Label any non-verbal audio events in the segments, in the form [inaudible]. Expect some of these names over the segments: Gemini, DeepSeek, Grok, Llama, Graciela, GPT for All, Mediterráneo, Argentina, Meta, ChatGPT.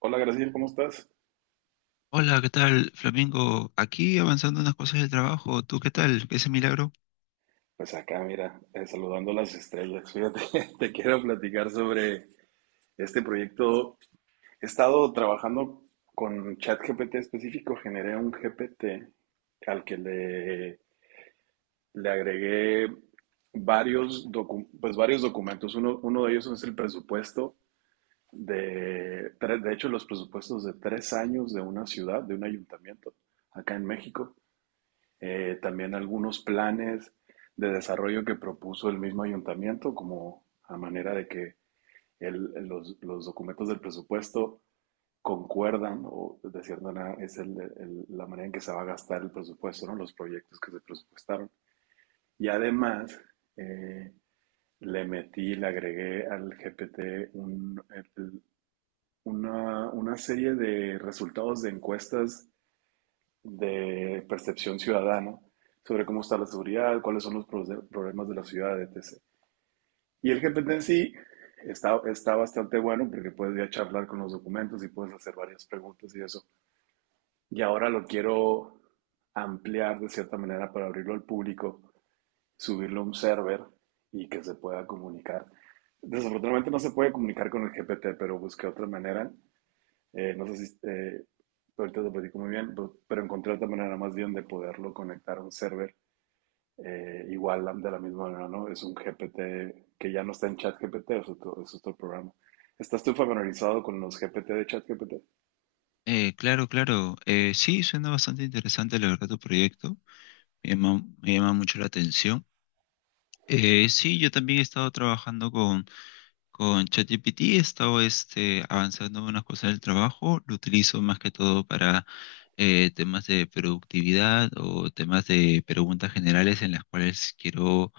Hola, Graciela, ¿cómo estás? Hola, ¿qué tal, Flamingo? Aquí avanzando unas cosas del trabajo. ¿Tú qué tal? ¿Ese milagro? Pues acá, mira, saludando las estrellas. Fíjate, [laughs] te quiero platicar sobre este proyecto. He estado trabajando con ChatGPT específico, generé un GPT al que le agregué pues varios documentos. Uno de ellos es el presupuesto de hecho, los presupuestos de 3 años de una ciudad, de un ayuntamiento acá en México. También algunos planes de desarrollo que propuso el mismo ayuntamiento, como a manera de que los documentos del presupuesto concuerdan, o de cierta manera es la manera en que se va a gastar el presupuesto, ¿no? Los proyectos que se presupuestaron. Y además, eh, le agregué al GPT el- una serie de resultados de encuestas de percepción ciudadana sobre cómo está la seguridad, cuáles son los problemas de la ciudad, etc. Y el GPT en sí está bastante bueno porque puedes ya charlar con los documentos y puedes hacer varias preguntas y eso. Y ahora lo quiero ampliar de cierta manera para abrirlo al público, subirlo a un server y que se pueda comunicar. Desafortunadamente no se puede comunicar con el GPT, pero busqué otra manera no sé si ahorita te platico muy bien, pero encontré otra manera más bien de poderlo conectar a un server igual de la misma manera, ¿no? Es un GPT que ya no está en ChatGPT, es otro programa. ¿Estás tú familiarizado con los GPT de ChatGPT? Claro, claro. Sí, suena bastante interesante, la verdad, tu proyecto. Me llama mucho la atención. Sí, yo también he estado trabajando con ChatGPT. He estado este, avanzando en unas cosas del trabajo. Lo utilizo más que todo para temas de productividad o temas de preguntas generales en las cuales quiero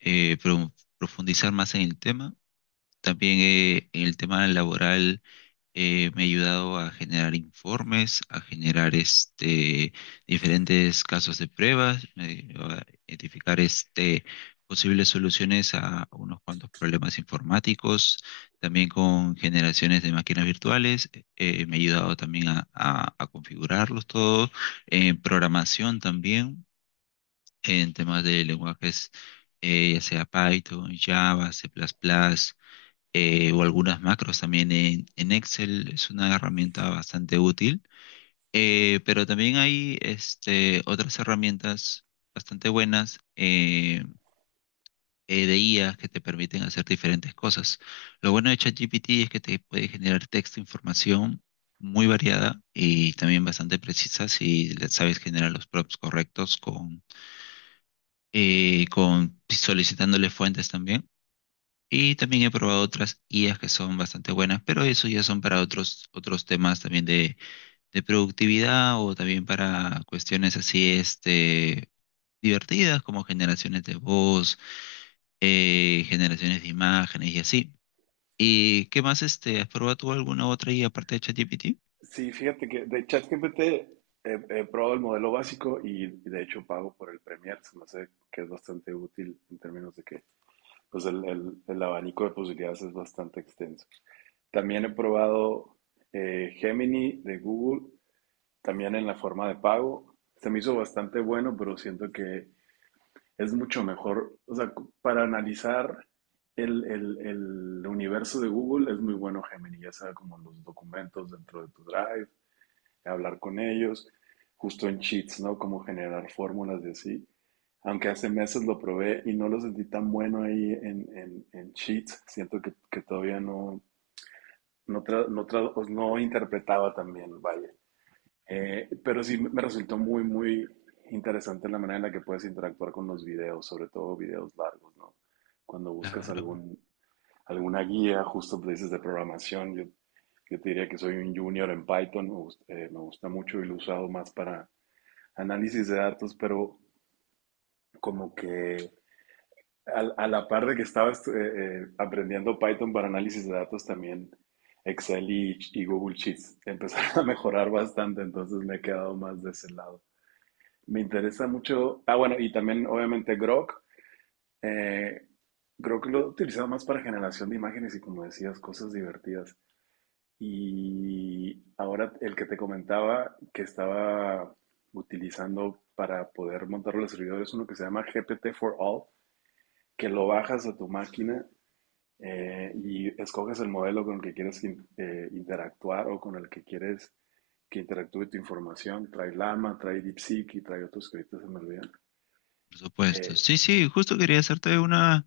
eh, pro- profundizar más en el tema. También el tema laboral me ha ayudado a generar informes, a generar este, diferentes casos de pruebas, me ayudó a identificar este, posibles soluciones a unos cuantos problemas informáticos, también con generaciones de máquinas virtuales, me ha ayudado también a configurarlos todos, en programación también, en temas de lenguajes, ya sea Python, Java, C++ o algunas macros también en Excel. Es una herramienta bastante útil. Pero también hay este, otras herramientas bastante buenas de IA que te permiten hacer diferentes cosas. Lo bueno de ChatGPT es que te puede generar texto, información muy variada y también bastante precisa si le sabes generar los prompts correctos con solicitándole fuentes también. Y también he probado otras IAs que son bastante buenas, pero eso ya son para otros temas también de productividad o también para cuestiones así, este, divertidas como generaciones de voz, generaciones de imágenes y así. ¿Y qué más, este, has probado tú alguna otra IA aparte de ChatGPT? Sí, fíjate que de ChatGPT he probado el modelo básico y de hecho pago por el Premier, se me hace que es bastante útil en términos de que pues el abanico de posibilidades es bastante extenso. También he probado Gemini de Google, también en la forma de pago. Se me hizo bastante bueno, pero siento que es mucho mejor. O sea, para analizar el universo de Google es muy bueno Gemini, ya sea como los documentos dentro de tu Drive hablar con ellos, justo en cheats, ¿no? Como generar fórmulas de así. Aunque hace meses lo probé y no lo sentí tan bueno ahí en cheats, siento que todavía pues, no interpretaba tan bien, vaya. Pero sí me resultó muy interesante la manera en la que puedes interactuar con los videos, sobre todo videos largos, ¿no? Cuando buscas Claro. Alguna guía, justo dices de programación, yo te diría que soy un junior en Python, gusta me gusta mucho y lo he usado más para análisis de datos, pero como que la par de que estaba aprendiendo Python para análisis de datos, también Excel y Google Sheets [laughs] empezaron a mejorar bastante, entonces me he quedado más de ese lado. Me interesa mucho, ah bueno, y también obviamente Grok, eh, creo lo he utilizado más para generación de imágenes y como decías, cosas divertidas. Y ahora el que te comentaba que estaba utilizando para poder montar los servidores es uno que se llama GPT for All, que lo bajas a tu máquina y escoges el modelo con el que quieres interactuar o con el que quieres que interactúe tu información. Trae llama, trae DeepSeek y trae otros que ahorita se me olvidan. Por supuesto. Eh, Sí, sí, justo quería hacerte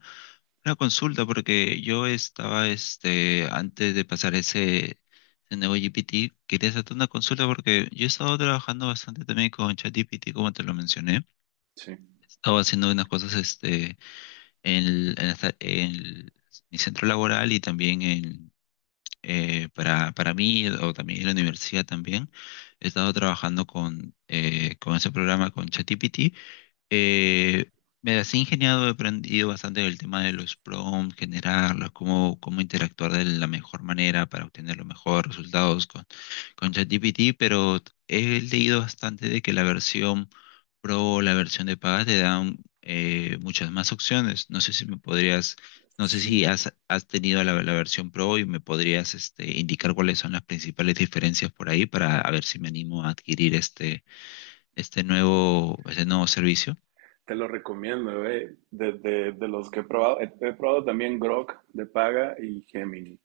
una consulta porque yo estaba, este, antes de pasar ese nuevo GPT, quería hacerte una consulta porque yo he estado trabajando bastante también con ChatGPT, como te lo mencioné. sí, Estaba haciendo unas cosas, este, en, el- en esta- en el- mi centro laboral y también para mí o también en la universidad también. He estado trabajando con ese programa, con ChatGPT. Eh, Me las he ingeniado, he aprendido bastante del tema de los prompts, generarlos, cómo interactuar de la mejor manera para obtener los mejores resultados con ChatGPT, pero he leído bastante de que la versión Pro o la versión de paga te dan muchas más opciones. No sé si me podrías, no sé sí, si has, has tenido la versión Pro y me podrías este, indicar cuáles son las principales diferencias por ahí para a ver si me animo a adquirir este, este nuevo servicio. te lo recomiendo, eh. De los que he probado, he probado también Grok de paga y Gemini.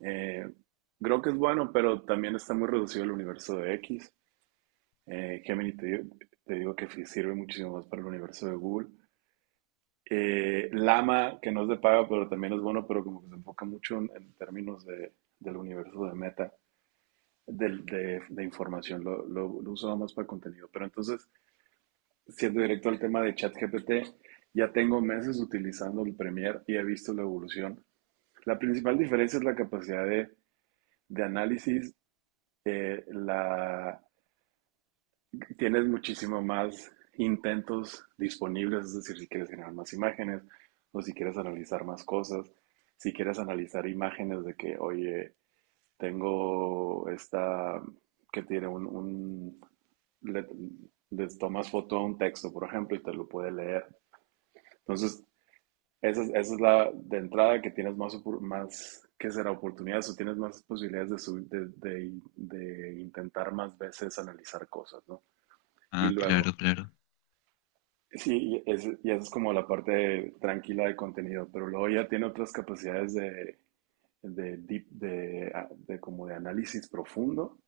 Eh, Creo que es bueno, pero también está muy reducido el universo de X. Eh, Gemini te, digo- te digo que sí sirve muchísimo más para el universo de Google. Llama, que no es de paga, pero también es bueno, pero como que se enfoca mucho en términos del universo de Meta, de información. Lo usaba más para contenido. Pero entonces, siendo directo al tema de ChatGPT, ya tengo meses utilizando el Premiere y he visto la evolución. La principal diferencia es la capacidad de análisis, eh, la, tienes muchísimo más intentos disponibles, es decir, si quieres generar más imágenes o si quieres analizar más cosas, si quieres analizar imágenes de que, oye, tengo esta que tiene un le, le tomas foto a un texto, por ejemplo, y te lo puede leer. Entonces, esa es la de entrada que tienes más, más que será oportunidades o tienes más posibilidades de, sub, de intentar más veces analizar cosas, ¿no? Y Ah, luego, claro, claro. sí, y esa es como la parte tranquila de contenido, pero luego ya tiene otras capacidades de como de análisis profundo,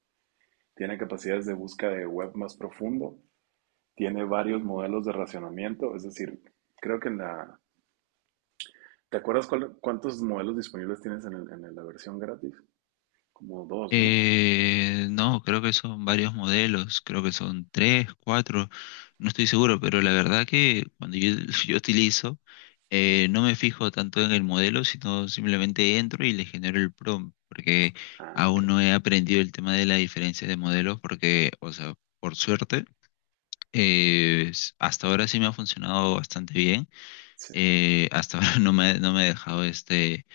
tiene capacidades de búsqueda de web más profundo, tiene varios modelos de racionamiento, es decir, creo que en la... ¿Te acuerdas cuántos modelos disponibles tienes en, la versión gratis? Como dos, ¿no? No, creo que son varios modelos, creo que son tres, cuatro, no estoy seguro, pero la verdad que cuando yo, [laughs] yo utilizo, no me fijo tanto en el modelo, sino simplemente entro y le genero el prompt, porque Ah, ok. aún no he aprendido el tema de la diferencia de modelos, porque, o sea, por suerte, hasta ahora sí me ha funcionado bastante bien, Sí. Hasta [laughs] ahora no me ha dejado este,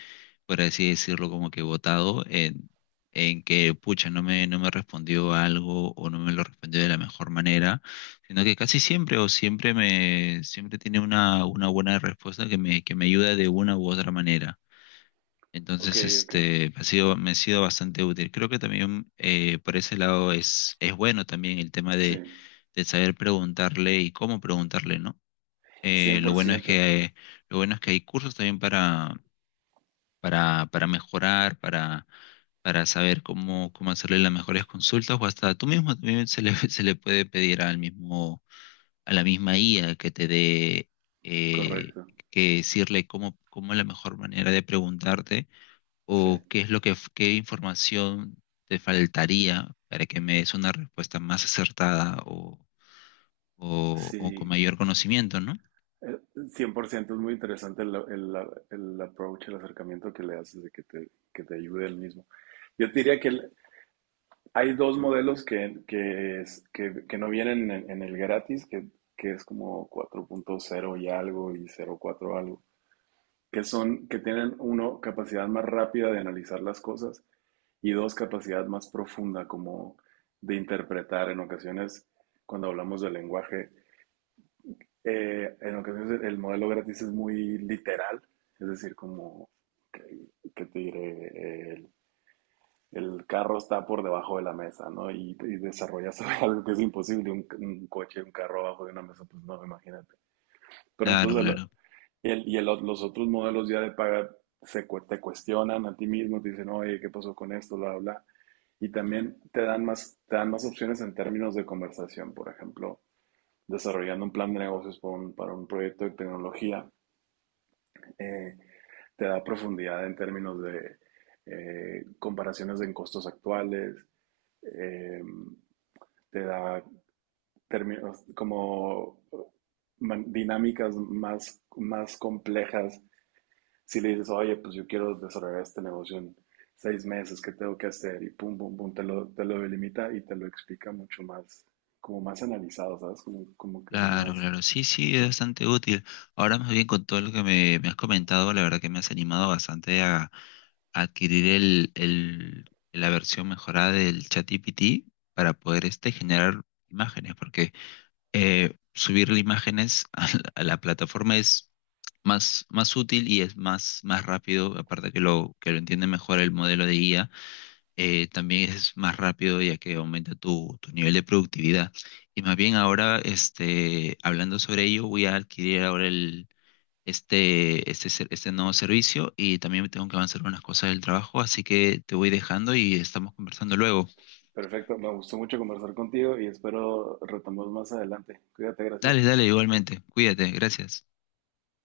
por así decirlo, como que votado en que, pucha, no me respondió algo o no me lo respondió de la mejor manera, sino que casi siempre o siempre me, siempre tiene una buena respuesta que me ayuda de una u otra manera. Ok, Entonces, ok. este, ha sido, me ha sido bastante útil. Creo que también por ese lado es bueno también el tema Sí. de saber preguntarle y cómo preguntarle, ¿no? Eh, Cien lo por bueno es ciento. que, lo bueno es que hay cursos también para mejorar, para saber cómo hacerle las mejores consultas o hasta tú mismo también se le, [laughs] se le puede pedir al mismo, a la misma IA que te dé, eh, Correcto. que decirle cómo es la mejor manera de preguntarte Sí. o qué es lo que, qué información te faltaría para que me des una respuesta más acertada o con Sí. mayor conocimiento, ¿no? Eh, 100% es muy interesante el approach, el acercamiento que le haces de que que te ayude el mismo. Yo te diría que hay dos modelos que no vienen en el gratis, que es como cuatro punto cero y algo y cero cuatro algo, que tienen uno, capacidad más rápida de analizar las cosas y dos, capacidad más profunda como de interpretar en ocasiones cuando hablamos del lenguaje, en ocasiones el modelo gratis es muy literal, es decir, como que, que te diré, el carro está por debajo de la mesa, ¿no? Y desarrollas [laughs] algo que es imposible, coche, un carro abajo de una mesa, pues no, imagínate. Pero Claro, entonces, claro. Y los otros modelos ya de paga te cuestionan a ti mismo, te dicen, oye, ¿qué pasó con esto? Bla, bla. Y también te dan más opciones en términos de conversación, por ejemplo desarrollando un plan de negocios para para un proyecto de tecnología, eh, te da profundidad en términos de comparaciones en costos actuales, eh, te da términos como dinámicas más, más complejas. Si le dices, oye, pues yo quiero desarrollar este negocio en 6 meses, ¿qué tengo que hacer? Y pum, pum, pum, te lo delimita y te lo explica mucho más, como más analizado, ¿sabes? Como, como que Claro, más... claro, sí, sí, es bastante útil. Ahora más bien con todo lo que me has comentado, la verdad que me has animado bastante a adquirir la versión mejorada del ChatGPT para poder este, generar imágenes, porque subirle imágenes [laughs] a a la plataforma es más, más útil y es más, más rápido, aparte que lo entiende mejor el modelo de IA también es más rápido ya que aumenta tu, tu nivel de productividad. Y más bien ahora, este, hablando sobre ello, voy a adquirir ahora el, este, ser- este nuevo servicio y también tengo que avanzar unas cosas del trabajo, así que te voy dejando y estamos conversando luego. Perfecto, me gustó mucho conversar contigo y espero retomemos más adelante. Cuídate, Graciela. Dale, dale, igualmente. Cuídate, gracias.